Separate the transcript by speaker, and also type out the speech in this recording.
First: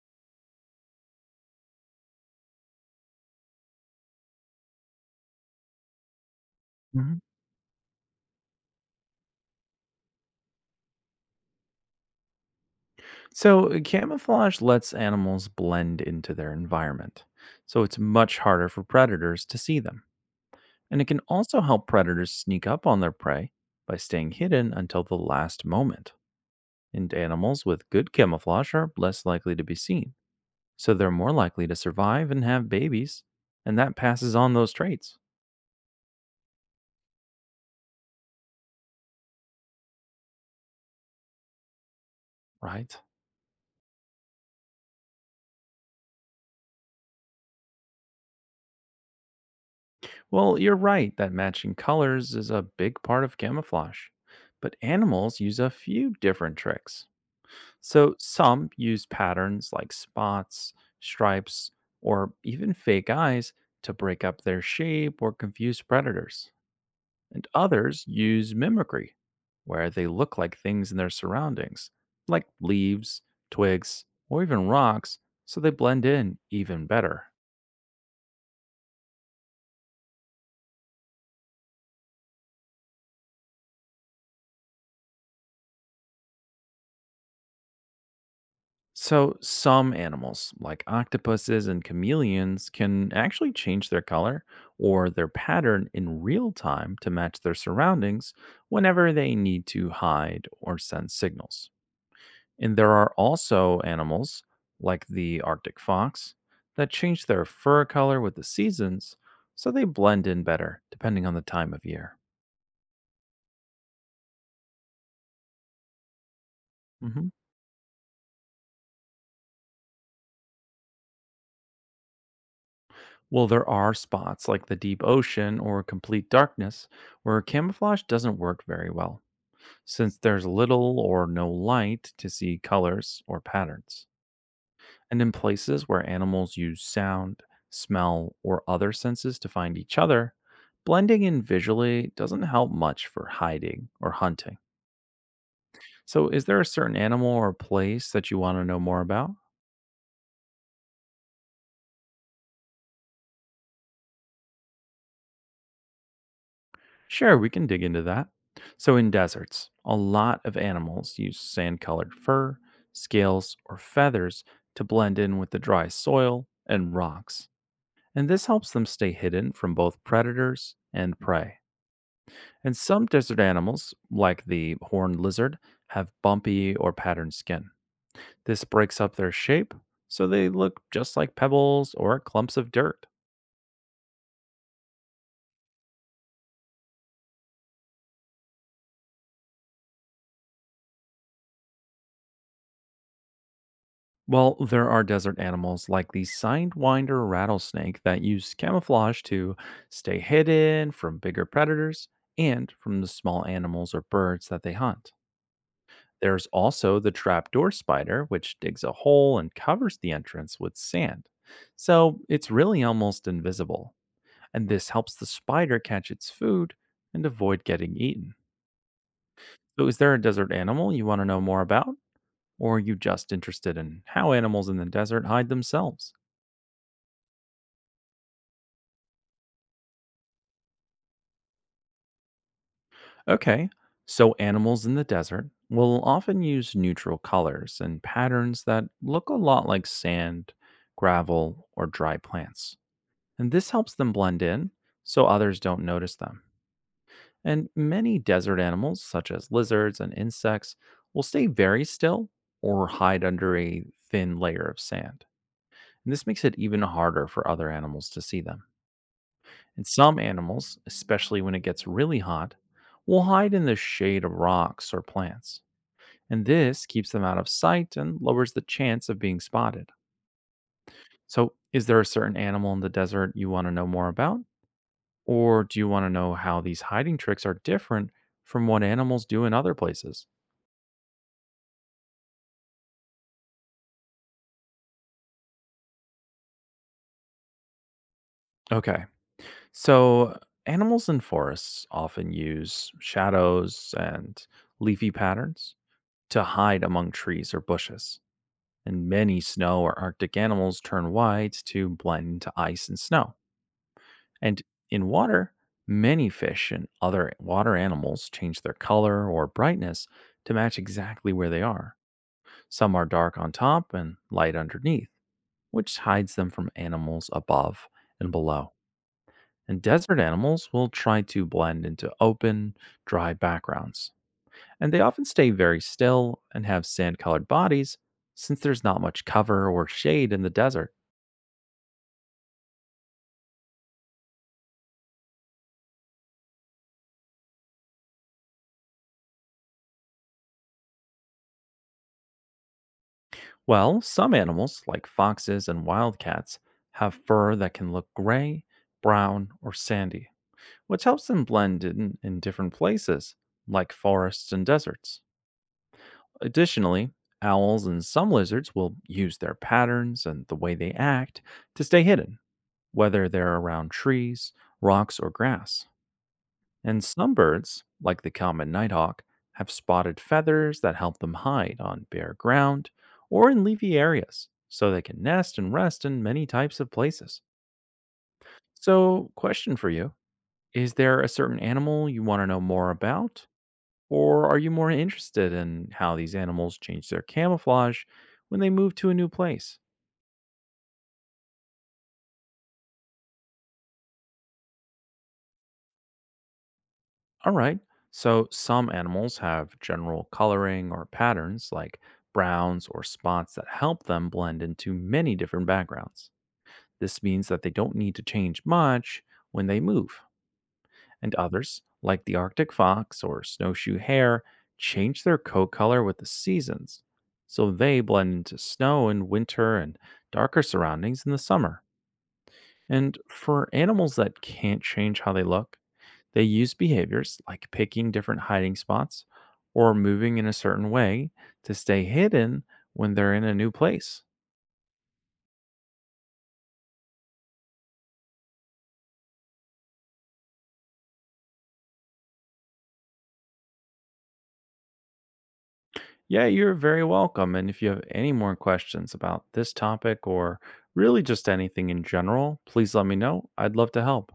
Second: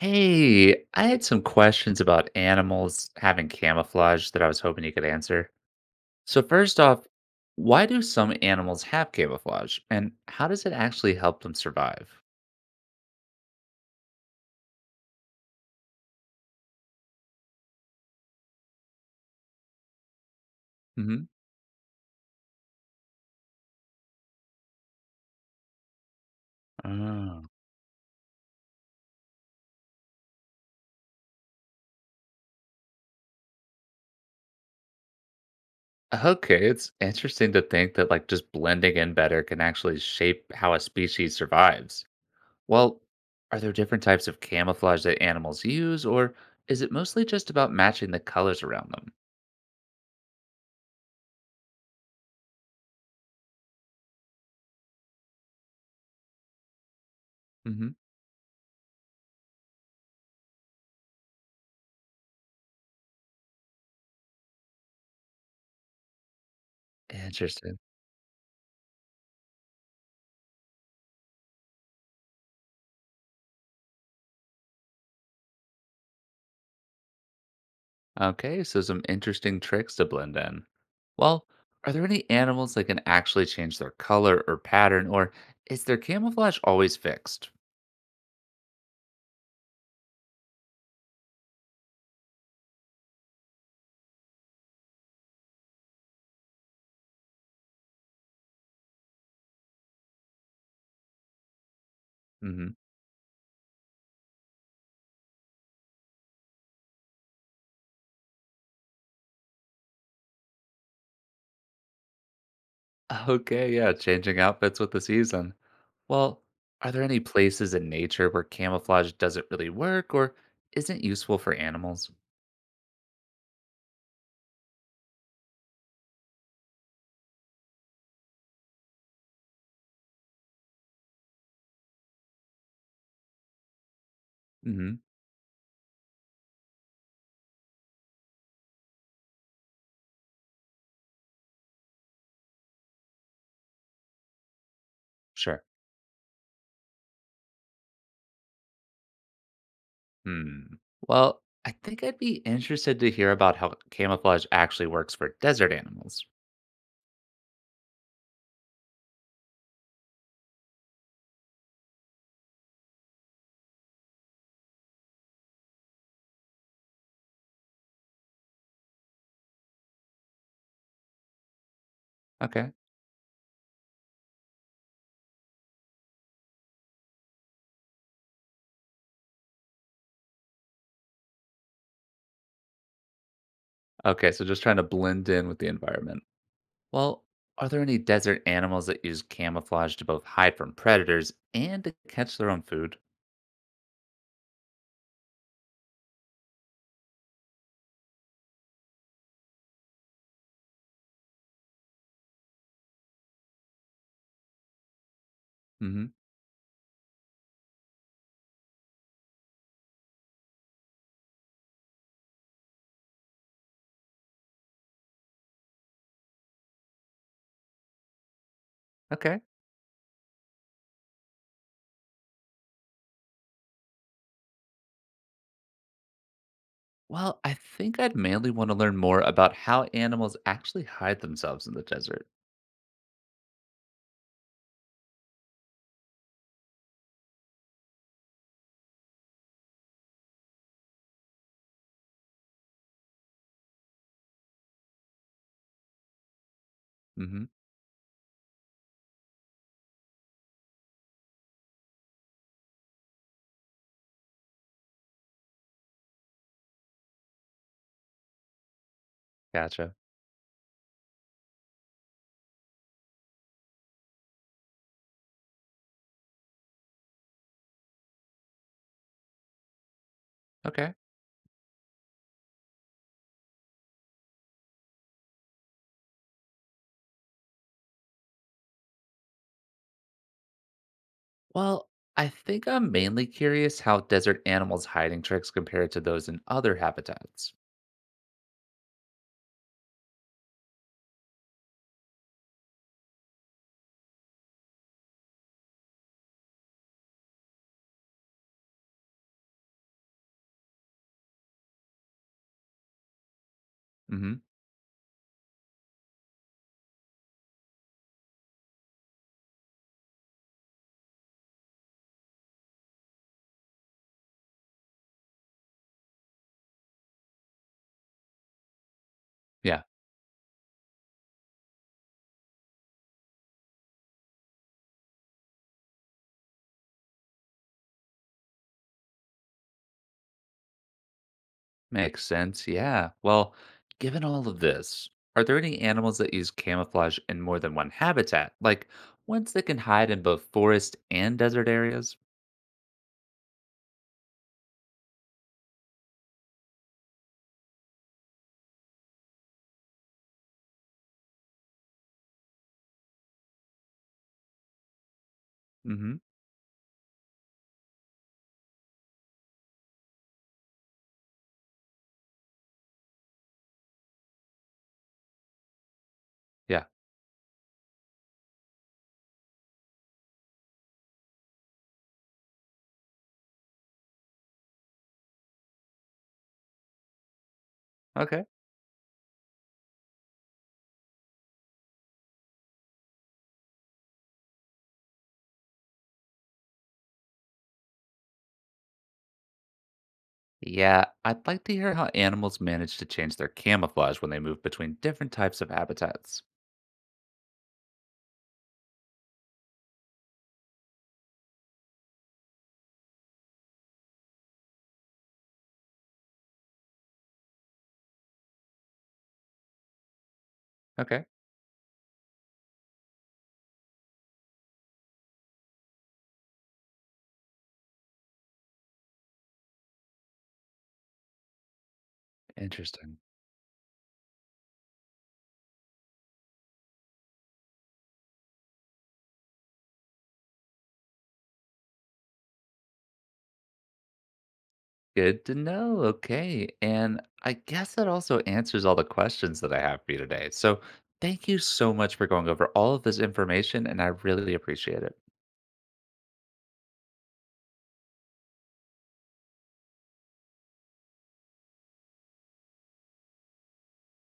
Speaker 1: Hey, I had some questions about animals having camouflage that I was hoping you could answer. So, first off,
Speaker 2: Mhm.
Speaker 1: why do some animals have camouflage and how does it actually help them survive?
Speaker 2: So camouflage lets animals blend into their environment, so it's much harder for predators to see them. And it can
Speaker 1: Hmm.
Speaker 2: also help predators sneak up on their prey by staying hidden until the last moment. And
Speaker 1: Oh.
Speaker 2: animals with good camouflage are less likely to be seen, so they're more likely to survive and have babies, and that passes on those traits,
Speaker 1: Okay, it's interesting to think that like just blending in better can actually shape how a species survives.
Speaker 2: right?
Speaker 1: Well, are there different types of camouflage that animals use or is it mostly just about matching the colors around them?
Speaker 2: Well, you're right that matching colors is a big part of camouflage, but animals use a few different tricks.
Speaker 1: Hmm.
Speaker 2: So some use patterns like spots, stripes, or even fake eyes to break up their shape or confuse predators. And
Speaker 1: Interesting.
Speaker 2: others use mimicry, where they look like things in their surroundings, like leaves, twigs, or even rocks, so they blend in even better.
Speaker 1: Okay, so some interesting tricks to blend in. Well, are there any animals that can actually change their color or pattern, or is their camouflage always fixed?
Speaker 2: So, some animals, like octopuses and chameleons, can actually change their color or their pattern in real time to match their surroundings whenever they need to hide or send signals.
Speaker 1: Hmm.
Speaker 2: And there are also animals, like the Arctic fox, that change their fur color with the seasons so they blend in better depending on the time of year.
Speaker 1: Okay, yeah, changing outfits with the season. Well, are there any
Speaker 2: Mhm.
Speaker 1: places in nature where camouflage doesn't really work or isn't useful for animals?
Speaker 2: Well, there are spots like the deep ocean or complete darkness where camouflage doesn't work very well since there's little or no light to see colors or patterns.
Speaker 1: Hmm.
Speaker 2: And in places where animals use sound, smell, or other senses to find each other, blending in visually doesn't help much for hiding or hunting.
Speaker 1: Sure.
Speaker 2: So, is there a certain animal or place that you want to know more about?
Speaker 1: Hmm. Well, I think I'd be interested to hear about how camouflage actually works for desert animals.
Speaker 2: Sure, we can dig into that. So, in deserts, a lot of animals use sand colored fur, scales, or feathers to blend in with the dry soil and rocks. And this helps them stay hidden from both predators and prey.
Speaker 1: Okay.
Speaker 2: And some desert animals, like the horned lizard, have bumpy or patterned skin. This breaks up their shape, so they look just like pebbles or clumps of dirt.
Speaker 1: Okay, so just trying to blend in with the environment. Well, are there any desert animals that use camouflage to both hide from predators and to catch their own food?
Speaker 2: Well, there are desert animals like the sidewinder rattlesnake that use camouflage to stay hidden from bigger predators and from the small animals or birds that they hunt.
Speaker 1: Hmm.
Speaker 2: There's also the trapdoor spider, which digs a hole and covers the entrance with sand. So it's really almost invisible. And this helps the spider catch its food and avoid getting eaten.
Speaker 1: Okay.
Speaker 2: So, is there a desert animal you want to know more about? Or are you just interested in how animals in the desert hide themselves?
Speaker 1: Well, I think I'd mainly want to learn more about how animals actually hide themselves in the desert.
Speaker 2: Okay, so animals in the desert will often use neutral colors and patterns that look a lot like sand, gravel, or dry plants. And this helps them blend in so others don't notice them.
Speaker 1: Hmm.
Speaker 2: And many desert animals, such as lizards and insects, will stay very still or hide under a thin layer of sand. And this makes it even harder for other animals to see them. And
Speaker 1: Gotcha.
Speaker 2: some animals, especially when it gets really hot, will hide in the shade of rocks or plants. And this keeps them out of sight and lowers the chance of being spotted.
Speaker 1: Okay.
Speaker 2: So, is there a certain animal in the desert you want to know more about? Or do you want to know how these hiding tricks are different from what animals do in other places?
Speaker 1: Well, I think I'm mainly curious how desert animals' hiding tricks compare to those in other habitats.
Speaker 2: Okay, so animals in forests often use shadows and leafy patterns to hide among trees or bushes. And many snow or Arctic animals turn white to blend into ice and snow.
Speaker 1: Hmm.
Speaker 2: And in water, many fish and other water animals change their color or brightness to match exactly where they are. Some are dark on top and light underneath, which hides them from animals above and below. And
Speaker 1: Yeah.
Speaker 2: desert animals will try to blend into open, dry backgrounds. And they often stay very still and have sand colored bodies since there's not much cover or shade in the desert.
Speaker 1: Makes sense. Yeah. Well, given all of this, are there any animals that use camouflage in more than one habitat? Like ones that can hide in both forest and desert areas?
Speaker 2: Well, some animals, like foxes and wildcats, have fur that can look gray, brown, or sandy, which helps them blend in different places, like forests and deserts.
Speaker 1: Mm-hmm.
Speaker 2: Additionally, owls and some lizards will use their patterns and the way they act to stay hidden, whether they're around trees, rocks, or grass.
Speaker 1: Yeah.
Speaker 2: And some birds, like the common nighthawk, have spotted feathers that help them hide on bare ground or in leafy areas, so they can nest and rest in many types of places.
Speaker 1: Okay.
Speaker 2: So, question for you. Is there a certain animal you want to know more about, or are you more interested in how these animals change their camouflage when they move to a new place?
Speaker 1: Yeah, I'd like to hear how animals manage to change their camouflage when they move between different types of habitats.
Speaker 2: All right, so some animals have general coloring or patterns like browns or spots that help them blend into many different backgrounds. This means that they don't need to change much when they move.
Speaker 1: Okay.
Speaker 2: And others, like the Arctic fox or snowshoe hare, change their coat color with the seasons. So they blend into snow in winter and darker surroundings in the summer. And
Speaker 1: Interesting.
Speaker 2: for animals that can't change how they look, they use behaviors like picking different hiding spots or moving in a certain way to stay hidden when they're in a new place.
Speaker 1: Good to know. Okay. And I guess that also answers all the questions that I have for you today. So thank you so much for going over all of this information, and I really appreciate it.
Speaker 2: Yeah, you're very welcome. And if you have any more questions about this topic or really just anything in general, please let me know. I'd love to help.